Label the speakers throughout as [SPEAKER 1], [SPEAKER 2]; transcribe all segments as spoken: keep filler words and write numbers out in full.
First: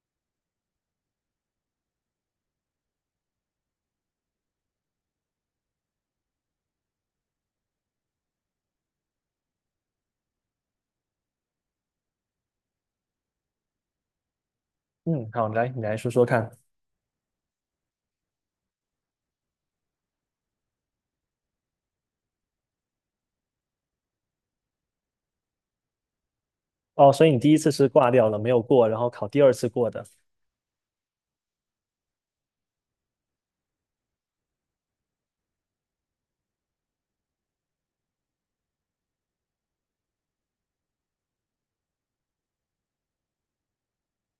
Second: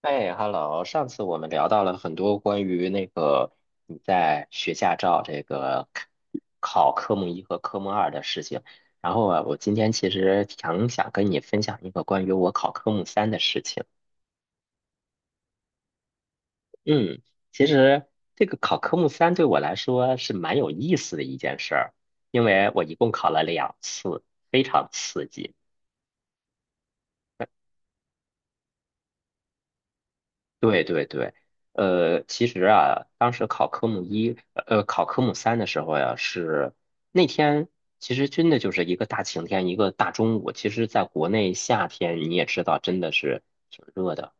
[SPEAKER 1] 哎，Hello，上次我们聊到了很多关于那个你在学驾照这个考科目一和科目二的事情，然后啊，我今天其实挺想跟你分享一个关于我考科目三的事情。
[SPEAKER 2] 嗯，好，来，你来说说看。
[SPEAKER 1] 嗯，其实这个考科目三对我来说是蛮有意思的一件事儿，因为我一共考了两次，非常刺激。
[SPEAKER 2] 哦，所以你第一次是挂掉了，没有过，然后考第二次过的，
[SPEAKER 1] 对对对，呃，其实啊，当时考科目一，呃，考科目三的时候呀，是那天其实真的就是一个大晴天，一个大中午。其实，在国内夏天你也知道，真的是挺热的。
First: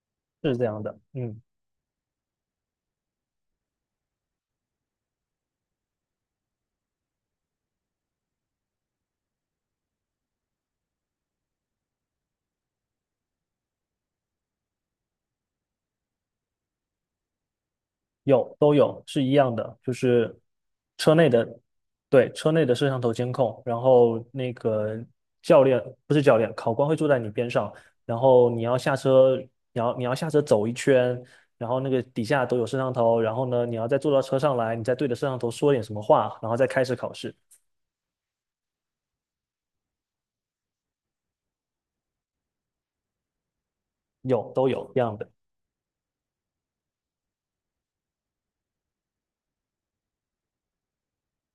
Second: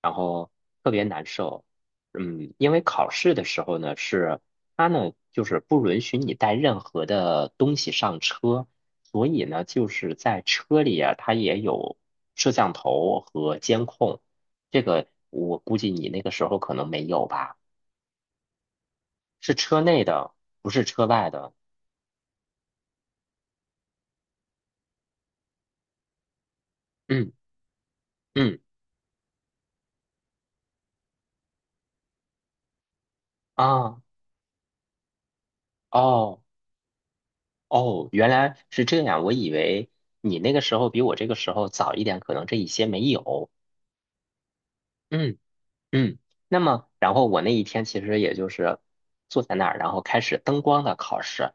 [SPEAKER 1] 然后
[SPEAKER 2] 是这样
[SPEAKER 1] 特
[SPEAKER 2] 的。
[SPEAKER 1] 别难
[SPEAKER 2] 嗯，
[SPEAKER 1] 受。嗯，因为考试的时候呢，是他呢就是不允许你带任何的东西上车，所以呢就是在车里啊，它也有摄像头和监控。这个我估计你那个时候可能没有吧？
[SPEAKER 2] 有，都有，是一
[SPEAKER 1] 是
[SPEAKER 2] 样的，
[SPEAKER 1] 车
[SPEAKER 2] 就
[SPEAKER 1] 内的，
[SPEAKER 2] 是
[SPEAKER 1] 不是车
[SPEAKER 2] 车
[SPEAKER 1] 外
[SPEAKER 2] 内的，
[SPEAKER 1] 的。
[SPEAKER 2] 对，车内的摄像头监控，然后那个教练，不是教练，考官会坐在你
[SPEAKER 1] 嗯
[SPEAKER 2] 边上，然后
[SPEAKER 1] 嗯，
[SPEAKER 2] 你要下车，你要你要下车走一圈，然后那个底下都有摄像头，然后呢，你要再
[SPEAKER 1] 啊，
[SPEAKER 2] 坐到车上来，你再对着摄像头说点什么话，
[SPEAKER 1] 哦
[SPEAKER 2] 然后再开始考试，
[SPEAKER 1] 哦，原来是这样。我以为你那个时候比我这个时候早一点，可能这一些没有。
[SPEAKER 2] 有，都有，一样的。
[SPEAKER 1] 嗯。嗯，那么然后我那一天其实也就是坐在那儿，然后开始灯光的考试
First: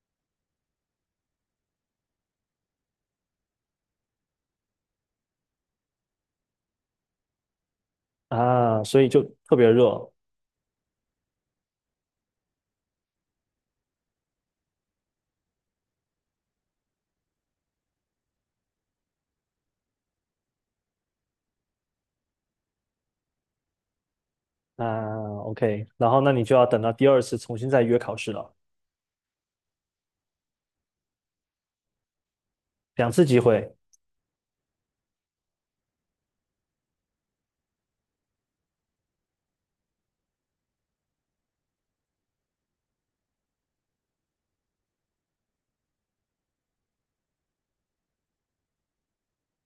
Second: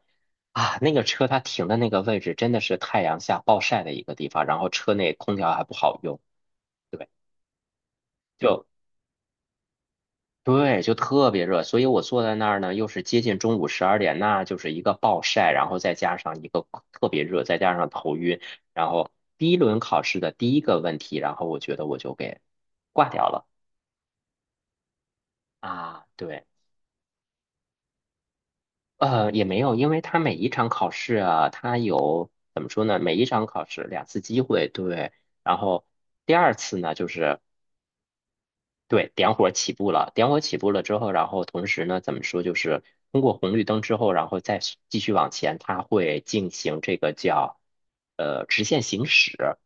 [SPEAKER 1] 啊。那个车它停的那个位置真的是太阳下暴晒的一个地方，然后车内空调还不好用，对，就
[SPEAKER 2] 啊，所以就特别热，
[SPEAKER 1] 对，就特别热。所以我坐在那儿呢，又是接近中午十二点，那就是一个暴晒，然后再加上一个特别热，再加上头晕，然后第一轮考试的第一个问题，然后我觉得我就给挂掉了
[SPEAKER 2] 啊，OK，
[SPEAKER 1] 啊，
[SPEAKER 2] 然后那你
[SPEAKER 1] 对。
[SPEAKER 2] 就要等到第二次重新再约考试了，
[SPEAKER 1] 呃，也没有，因为他每一场考试啊，他有怎么说呢？
[SPEAKER 2] 两
[SPEAKER 1] 每一
[SPEAKER 2] 次机
[SPEAKER 1] 场考
[SPEAKER 2] 会，
[SPEAKER 1] 试两次机会，对。然后第二次呢，就是对点火起步了，点火起步了之后，然后同时呢，怎么说，就是通过红绿灯之后，然后再继续往前，它会进行这个叫呃直线行驶。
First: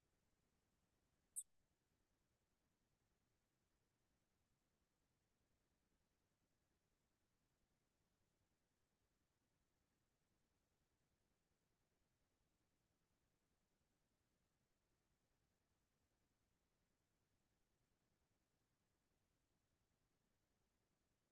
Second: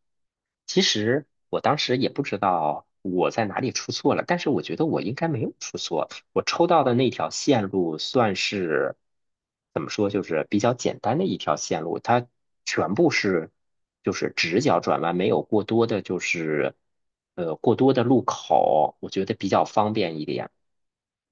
[SPEAKER 1] 其实我当时也不知道我在哪里出错了，但是我觉得我应该没有出错。我抽到的那条线路算是怎么说，就是比较简单的一条线路，它全部是就是直角转弯，没有过多的就是呃过多的路口，我觉得比较方便一点。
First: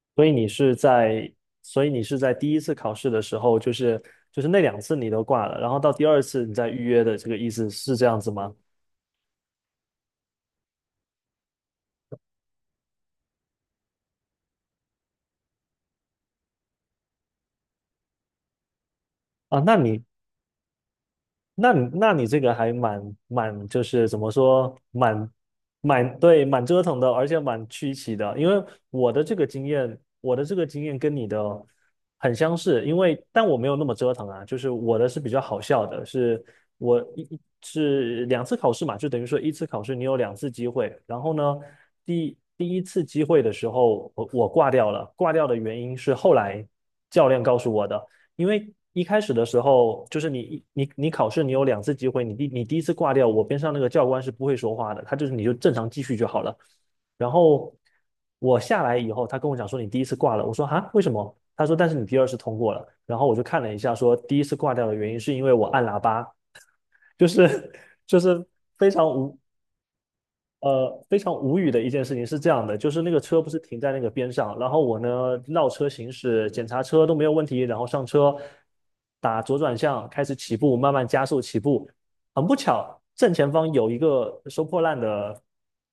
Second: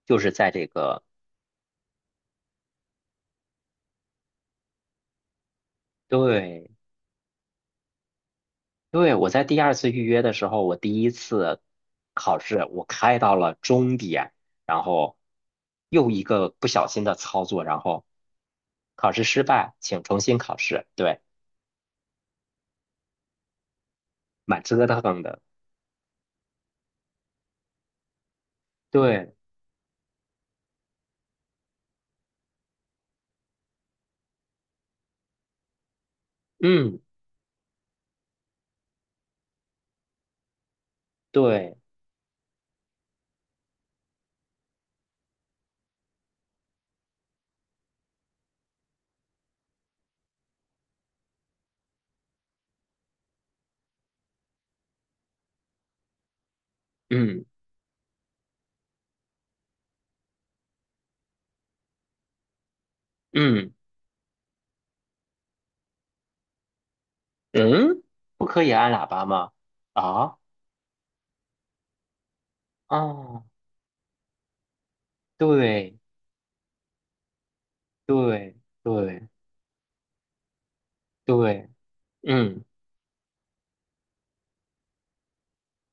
[SPEAKER 1] 就
[SPEAKER 2] 所
[SPEAKER 1] 是
[SPEAKER 2] 以你
[SPEAKER 1] 在这
[SPEAKER 2] 是
[SPEAKER 1] 个
[SPEAKER 2] 在，所以你是在第一次考试的时候，就是就是那两次你都挂了，然后到第二次你再
[SPEAKER 1] 对
[SPEAKER 2] 预约的这个意思是这样子吗？
[SPEAKER 1] 对，我在第二次预约的时候，我第一次考试我开到了终点，然后又一个不小心的操作，然后考试失
[SPEAKER 2] 啊，
[SPEAKER 1] 败，
[SPEAKER 2] 那
[SPEAKER 1] 请
[SPEAKER 2] 你
[SPEAKER 1] 重新考试。对，
[SPEAKER 2] 那你那你这个还蛮蛮就是怎么
[SPEAKER 1] 蛮
[SPEAKER 2] 说，
[SPEAKER 1] 折腾
[SPEAKER 2] 蛮
[SPEAKER 1] 的。
[SPEAKER 2] 蛮对，蛮折腾的，而且蛮曲奇的。因为我的
[SPEAKER 1] 对，
[SPEAKER 2] 这个经验，我的这个经验跟你的很相似，因为但我没有那么折腾啊，就是我的是比较好笑的，是
[SPEAKER 1] 嗯，
[SPEAKER 2] 我一一是两次考试嘛，就等于说一次考试你有两次机会，然后呢，
[SPEAKER 1] 对，
[SPEAKER 2] 第第一次机会的时候我我挂掉了，挂掉的原因是后来教练告诉我的。因为一开始的时候，就是你你你考试，你有两次机会，你第你第一次挂掉，我边上那个教官是不会说话的，他就是你就正常继续就好了。然
[SPEAKER 1] 嗯
[SPEAKER 2] 后我下来以后，他跟我讲说你第一次挂了，我说啊为什么？他说但是你第二次通过了。然后我就看
[SPEAKER 1] 嗯
[SPEAKER 2] 了一下，说第一次挂掉的原因是因为我按喇叭，就是
[SPEAKER 1] 嗯，
[SPEAKER 2] 就
[SPEAKER 1] 不
[SPEAKER 2] 是
[SPEAKER 1] 可以
[SPEAKER 2] 非
[SPEAKER 1] 按喇
[SPEAKER 2] 常
[SPEAKER 1] 叭
[SPEAKER 2] 无
[SPEAKER 1] 吗？啊
[SPEAKER 2] 呃，非常无语的一件事情是这样的，就是那个车
[SPEAKER 1] 啊，
[SPEAKER 2] 不是停在那个边上，然后我呢绕车
[SPEAKER 1] 对
[SPEAKER 2] 行驶，检查车都没有问题，然后上车，
[SPEAKER 1] 对对
[SPEAKER 2] 打左转向，开始起步，慢慢加速起
[SPEAKER 1] 对，
[SPEAKER 2] 步。很不
[SPEAKER 1] 嗯
[SPEAKER 2] 巧，正前方有一个收破烂的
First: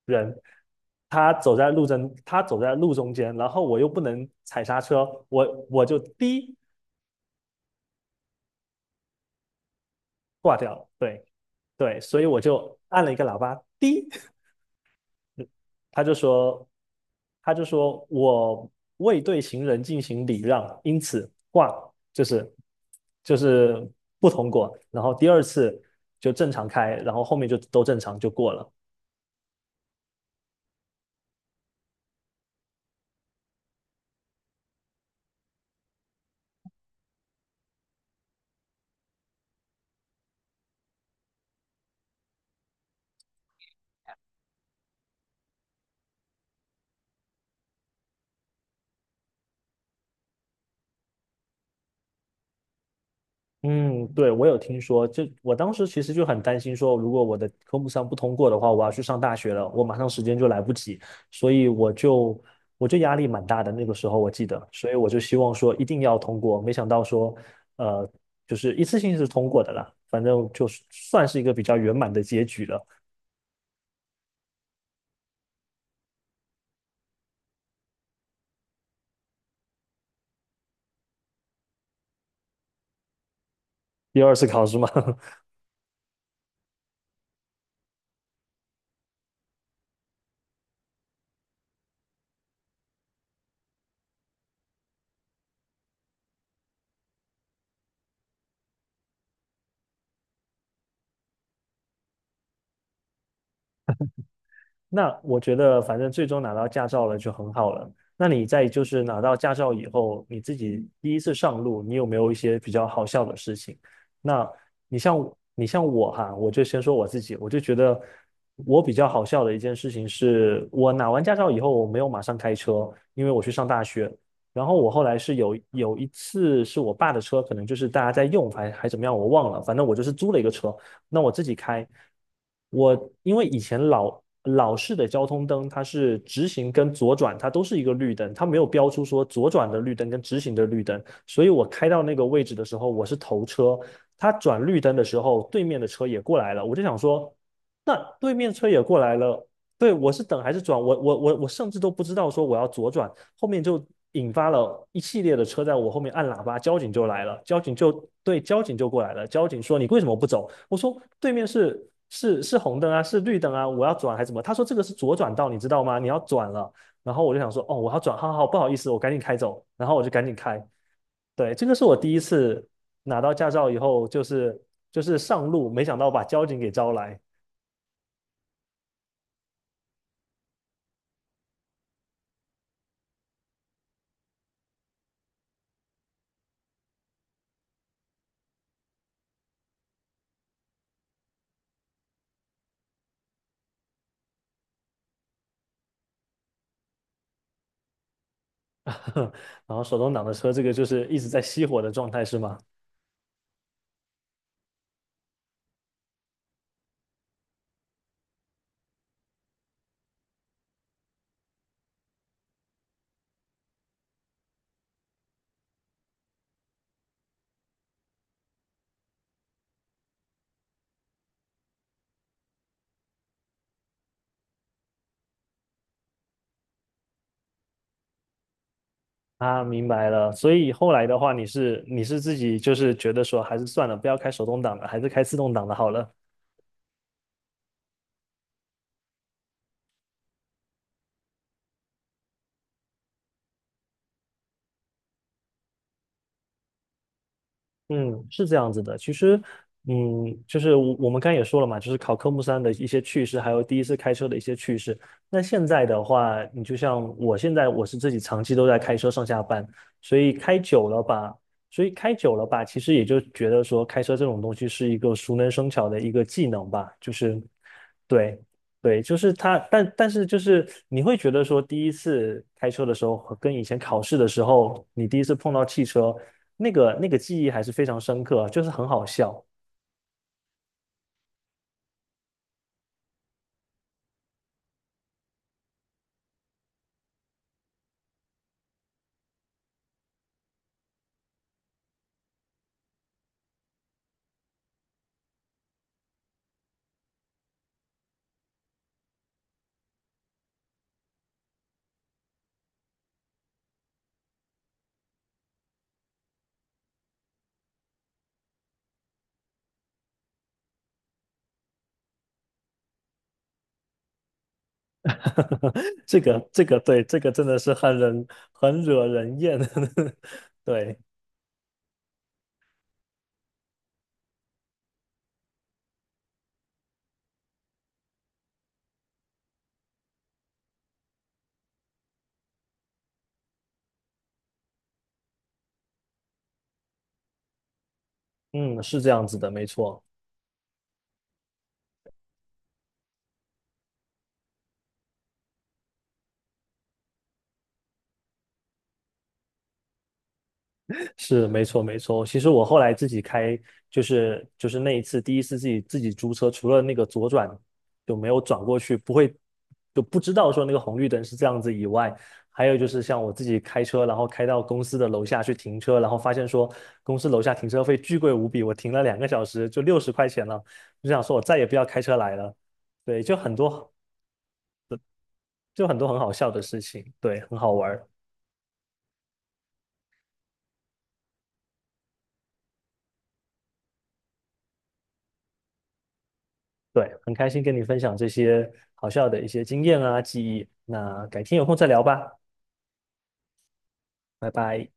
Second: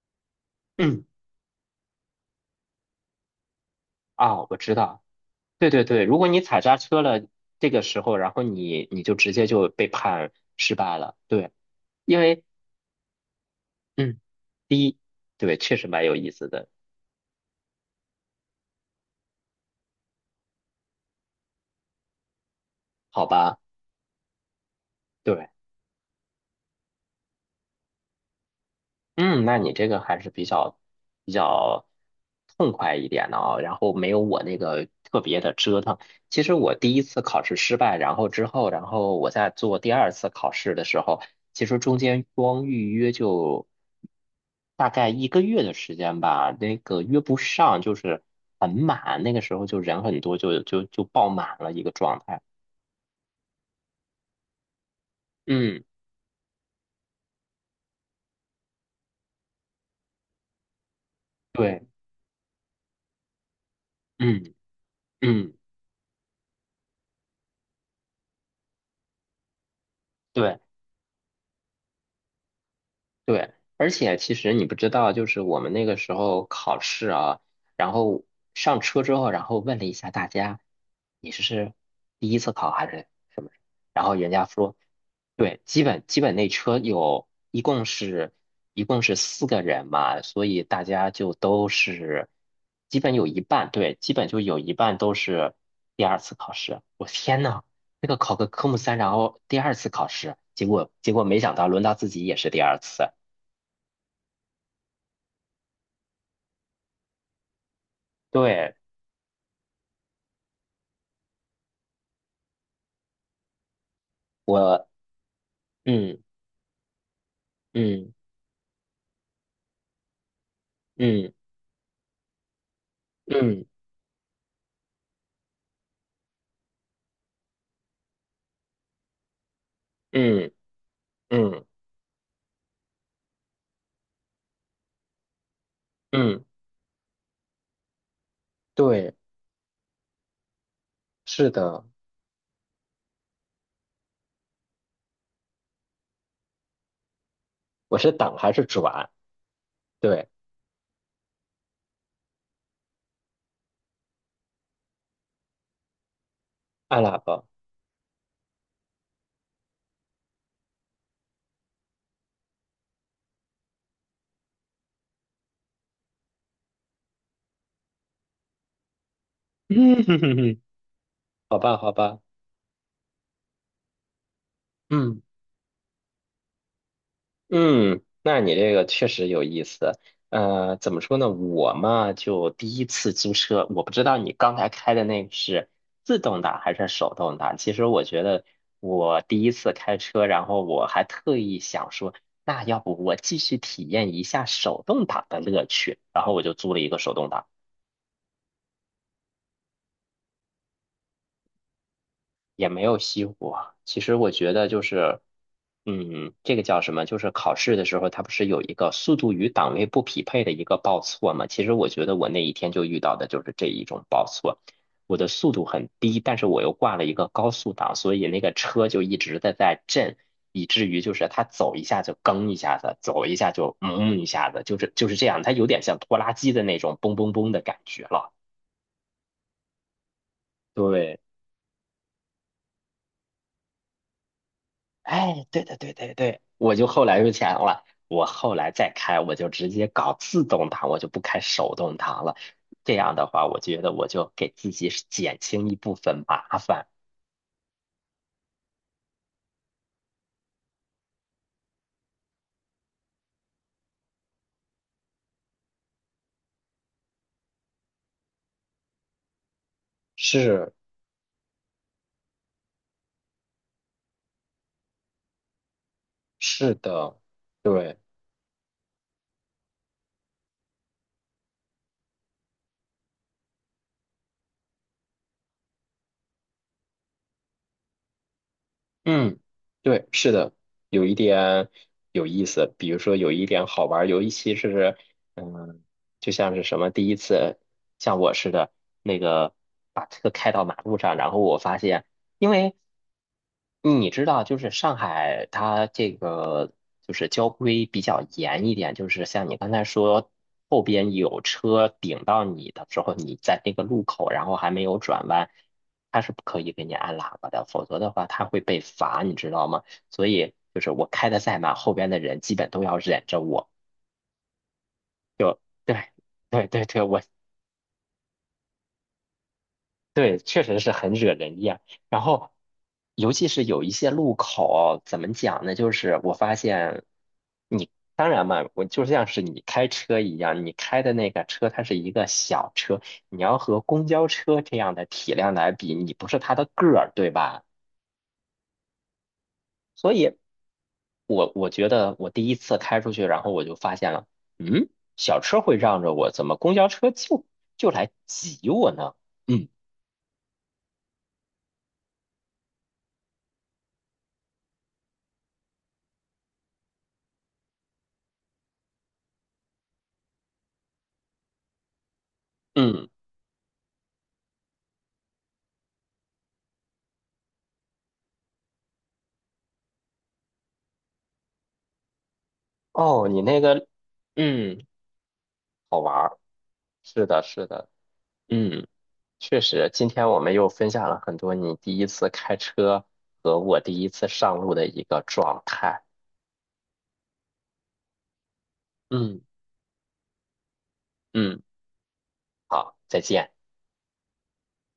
[SPEAKER 2] 人，
[SPEAKER 1] 嗯，
[SPEAKER 2] 他走在路中，他走在路中间，然后我又不能
[SPEAKER 1] 啊，我
[SPEAKER 2] 踩
[SPEAKER 1] 知
[SPEAKER 2] 刹
[SPEAKER 1] 道。
[SPEAKER 2] 车，我
[SPEAKER 1] 对对
[SPEAKER 2] 我就
[SPEAKER 1] 对，如果你
[SPEAKER 2] 滴
[SPEAKER 1] 踩刹车了，这个时候，然后你你就直接就被判
[SPEAKER 2] 挂掉
[SPEAKER 1] 失
[SPEAKER 2] 了，
[SPEAKER 1] 败了。
[SPEAKER 2] 对
[SPEAKER 1] 对，
[SPEAKER 2] 对，
[SPEAKER 1] 因
[SPEAKER 2] 所以我
[SPEAKER 1] 为
[SPEAKER 2] 就按了一个喇叭，滴，
[SPEAKER 1] 嗯，第一，对，确实
[SPEAKER 2] 他
[SPEAKER 1] 蛮
[SPEAKER 2] 就
[SPEAKER 1] 有意思的，
[SPEAKER 2] 说，他就说我未对行人进行礼让，因此挂就是
[SPEAKER 1] 好
[SPEAKER 2] 就
[SPEAKER 1] 吧？
[SPEAKER 2] 是不通过。然后第二
[SPEAKER 1] 对。
[SPEAKER 2] 次就正常开，然后后面就都正常就过了。
[SPEAKER 1] 嗯，那你这个还是比较比较痛快一点的啊，然后没有我那个特别的折腾。其实我第一次考试失败，然后之后，然后我在做第二次考试的时候，其实中间光预约就大概一个月的时间吧，那个约不上，就是很满，那个时候就人很多，就就就爆满了一个状态。
[SPEAKER 2] 嗯，对，我有听说，就我当
[SPEAKER 1] 嗯，
[SPEAKER 2] 时其实就很担心说，如果我的科目三不通过的话，我要去上大学了，我马上时间就来不及，所以
[SPEAKER 1] 对，
[SPEAKER 2] 我就我就压力蛮大的。那个时候我
[SPEAKER 1] 嗯
[SPEAKER 2] 记得，所以我就希望
[SPEAKER 1] 嗯，
[SPEAKER 2] 说一定要通过，没想到说，呃，就是一次性是通过的啦，反正
[SPEAKER 1] 对。
[SPEAKER 2] 就是算是一个比较圆满的结局了。
[SPEAKER 1] 对，而且其实你不知道，就是我们那个时候考试啊，然后上车之后，然后问了一下大家，你是是第一次考还是？然后
[SPEAKER 2] 第
[SPEAKER 1] 人
[SPEAKER 2] 二
[SPEAKER 1] 家
[SPEAKER 2] 次考
[SPEAKER 1] 说，
[SPEAKER 2] 试嘛，
[SPEAKER 1] 对，基本基本那车有一共是一共是四个人嘛，所以大家就都是基本有一半，对，基本就有一半都是第二次考试。我天呐，那个考个科目三，然后第二次考试，结果结果没想到轮到自己也是第二次。
[SPEAKER 2] 那我觉得，反正最终拿到驾照了就很好了。那你在
[SPEAKER 1] 对，
[SPEAKER 2] 就是拿到驾照以后，你自己第一次上路，你有没有一些比较好笑的事情？那
[SPEAKER 1] 我，
[SPEAKER 2] 你像你像我
[SPEAKER 1] 嗯
[SPEAKER 2] 哈，我就先说我自己，我就觉得
[SPEAKER 1] 嗯
[SPEAKER 2] 我比较好笑的一件事情是，我拿完
[SPEAKER 1] 嗯
[SPEAKER 2] 驾照以后，我没有马上开车，因为我去
[SPEAKER 1] 嗯
[SPEAKER 2] 上大学。然后我后来是有有一次是我爸的车，可能就是大家在用，还还怎么样，我忘了，反正我就是租了一个
[SPEAKER 1] 嗯
[SPEAKER 2] 车。那我自己
[SPEAKER 1] 嗯
[SPEAKER 2] 开，我因为以前老老式的交通灯，它是
[SPEAKER 1] 嗯，
[SPEAKER 2] 直行跟左转，它都是一个绿灯，它没有标出
[SPEAKER 1] 对，
[SPEAKER 2] 说左转的绿灯跟直行的绿灯，所
[SPEAKER 1] 是
[SPEAKER 2] 以我
[SPEAKER 1] 的，
[SPEAKER 2] 开到那个位置的时候，我是头车，它转绿灯的时候，对面的车也过来了，我就想说，那
[SPEAKER 1] 我是
[SPEAKER 2] 对
[SPEAKER 1] 挡
[SPEAKER 2] 面
[SPEAKER 1] 还是
[SPEAKER 2] 车也过
[SPEAKER 1] 转？
[SPEAKER 2] 来了，对，我是
[SPEAKER 1] 对，
[SPEAKER 2] 等还是转？我我我我甚至都不知道说我要左转，后面就引发了一系列的车在我后面按喇叭，交警
[SPEAKER 1] 按
[SPEAKER 2] 就
[SPEAKER 1] 喇
[SPEAKER 2] 来了，
[SPEAKER 1] 叭。
[SPEAKER 2] 交警就对，交警就过来了，交警说你为什么不走？我说对面是是是红灯啊，是绿灯啊，我要转还是怎么？他说这个是左转道，你知道吗？你要转了。然后我就想说，哦，我要转，好好，不好意思，我赶紧开走。然后我就赶紧开。
[SPEAKER 1] 嗯，
[SPEAKER 2] 对，
[SPEAKER 1] 好
[SPEAKER 2] 这个
[SPEAKER 1] 吧，
[SPEAKER 2] 是
[SPEAKER 1] 好
[SPEAKER 2] 我第一
[SPEAKER 1] 吧，
[SPEAKER 2] 次拿到驾照以后，就是就是
[SPEAKER 1] 嗯。
[SPEAKER 2] 上路，没想到把交警给招来，
[SPEAKER 1] 嗯，那你这个确实有意思。呃，怎么说呢？我嘛，就第一次租车，我不知道你刚才开的那个是自动挡还是手动挡。其实我觉得我第一次开车，然后我还特意想说，那要不我继续体验一下手动挡的乐趣，然后我就租了一个手动挡。
[SPEAKER 2] 然后手动挡的车，这个就是一直在熄火的状态，是吗？
[SPEAKER 1] 也没有熄火。其实我觉得就是，嗯，这个叫什么？就是考试的时候，它不是有一个速度与档位不匹配的一个报错吗？其实我觉得我那一天就遇到的就是这一种报错。我的速度很低，但是我又挂了一个高速档，所以那个车就一直的在震，以至于就是它走一下就蹬一下子，走一下就嗯一下子，就是就是这样，它有点像拖拉机的那种嘣嘣嘣的感觉了。
[SPEAKER 2] 啊，明白了。所以后来的
[SPEAKER 1] 对。
[SPEAKER 2] 话，你是你是自己就是觉得说，还是算了，不要开手动挡了，还是开自
[SPEAKER 1] 哎，
[SPEAKER 2] 动
[SPEAKER 1] 对
[SPEAKER 2] 挡的
[SPEAKER 1] 对
[SPEAKER 2] 好
[SPEAKER 1] 对
[SPEAKER 2] 了。
[SPEAKER 1] 对对，我就后来就想了，我后来再开，我就直接搞自动挡，我就不开手动挡了。这样的话，我觉得我就给自己是减轻一部分麻烦。
[SPEAKER 2] 嗯，是这样子的。其实，嗯，就是我我们刚才也说了嘛，就是考科目三的一些趣事，还有第一次开车的一些趣事。那现在的话，你就像我现在，我是自己长期都在开车上下班，所以开
[SPEAKER 1] 是
[SPEAKER 2] 久了吧，所以开久了吧，其实也就觉得说，开车这种东西是一个熟能生巧的一个技能
[SPEAKER 1] 是
[SPEAKER 2] 吧，就
[SPEAKER 1] 的，
[SPEAKER 2] 是
[SPEAKER 1] 对，
[SPEAKER 2] 对。对，就是他，但但是就是你会觉得说，第一次开车的时候和跟以前考试的时候，你第一次碰到汽车，那个那个记忆还是非常深刻，就是很好
[SPEAKER 1] 嗯，
[SPEAKER 2] 笑。
[SPEAKER 1] 对，是的，有一点有意思，比如说有一点好玩儿，一期是嗯，就像是什么第一次像我似的，那个把车开到马路上，然后我发现。因为你知道，就是上海它这个就是交规比较严一点，就是像你刚才说，后边有车顶到你的时候，你在那个路口，然后还没有转弯，它是不可以给你按喇叭的，否则的话它会被罚，你知道吗？所以就是我开的再慢，后边的人基本都要忍着我。对
[SPEAKER 2] 这个这
[SPEAKER 1] 对
[SPEAKER 2] 个
[SPEAKER 1] 对对，
[SPEAKER 2] 对，这
[SPEAKER 1] 我
[SPEAKER 2] 个真的是很人很惹人厌。
[SPEAKER 1] 对，确实是
[SPEAKER 2] 对，
[SPEAKER 1] 很惹人厌。然后，尤其是有一些路口，怎么讲呢？就是我发现你，当然嘛，我就像是你开车一样，你开的那个车它是一个小车，你要和公交车这样的体量来比，你不是它的个儿，对吧？
[SPEAKER 2] 嗯，是这样子的，没错。
[SPEAKER 1] 所以我，我觉得我第一次开出去，然后我就发现了，嗯，小车会让着我，怎么公交车就就来挤我呢？嗯
[SPEAKER 2] 是，没错没错。其实我后来自己开，就是就是那一次第一次自己自己租车，除了那个左转就没有转过去，不会就不知道说那个红绿灯是这样子以外，还有就是
[SPEAKER 1] 嗯，
[SPEAKER 2] 像我自己开车，然后开到公司的楼下去停车，然后发现说公司楼下停车费巨贵无比，我停了两个小时就六十块钱了，就想说我再也不要开车来了。对，
[SPEAKER 1] 哦，
[SPEAKER 2] 就
[SPEAKER 1] 你
[SPEAKER 2] 很
[SPEAKER 1] 那个。
[SPEAKER 2] 多
[SPEAKER 1] 嗯。
[SPEAKER 2] 就很
[SPEAKER 1] 好
[SPEAKER 2] 多
[SPEAKER 1] 玩
[SPEAKER 2] 很好
[SPEAKER 1] 儿。
[SPEAKER 2] 笑的事情，
[SPEAKER 1] 是
[SPEAKER 2] 对，
[SPEAKER 1] 的，
[SPEAKER 2] 很
[SPEAKER 1] 是
[SPEAKER 2] 好
[SPEAKER 1] 的，
[SPEAKER 2] 玩儿。
[SPEAKER 1] 嗯，确实，今天我们又分享了很多你第一次开车和我第一次上路的一个状态。
[SPEAKER 2] 对，很开心跟你分享这些好笑
[SPEAKER 1] 嗯
[SPEAKER 2] 的一些经验啊、记忆。那改天
[SPEAKER 1] 嗯，
[SPEAKER 2] 有空再聊吧，
[SPEAKER 1] 好，再见。
[SPEAKER 2] 拜拜。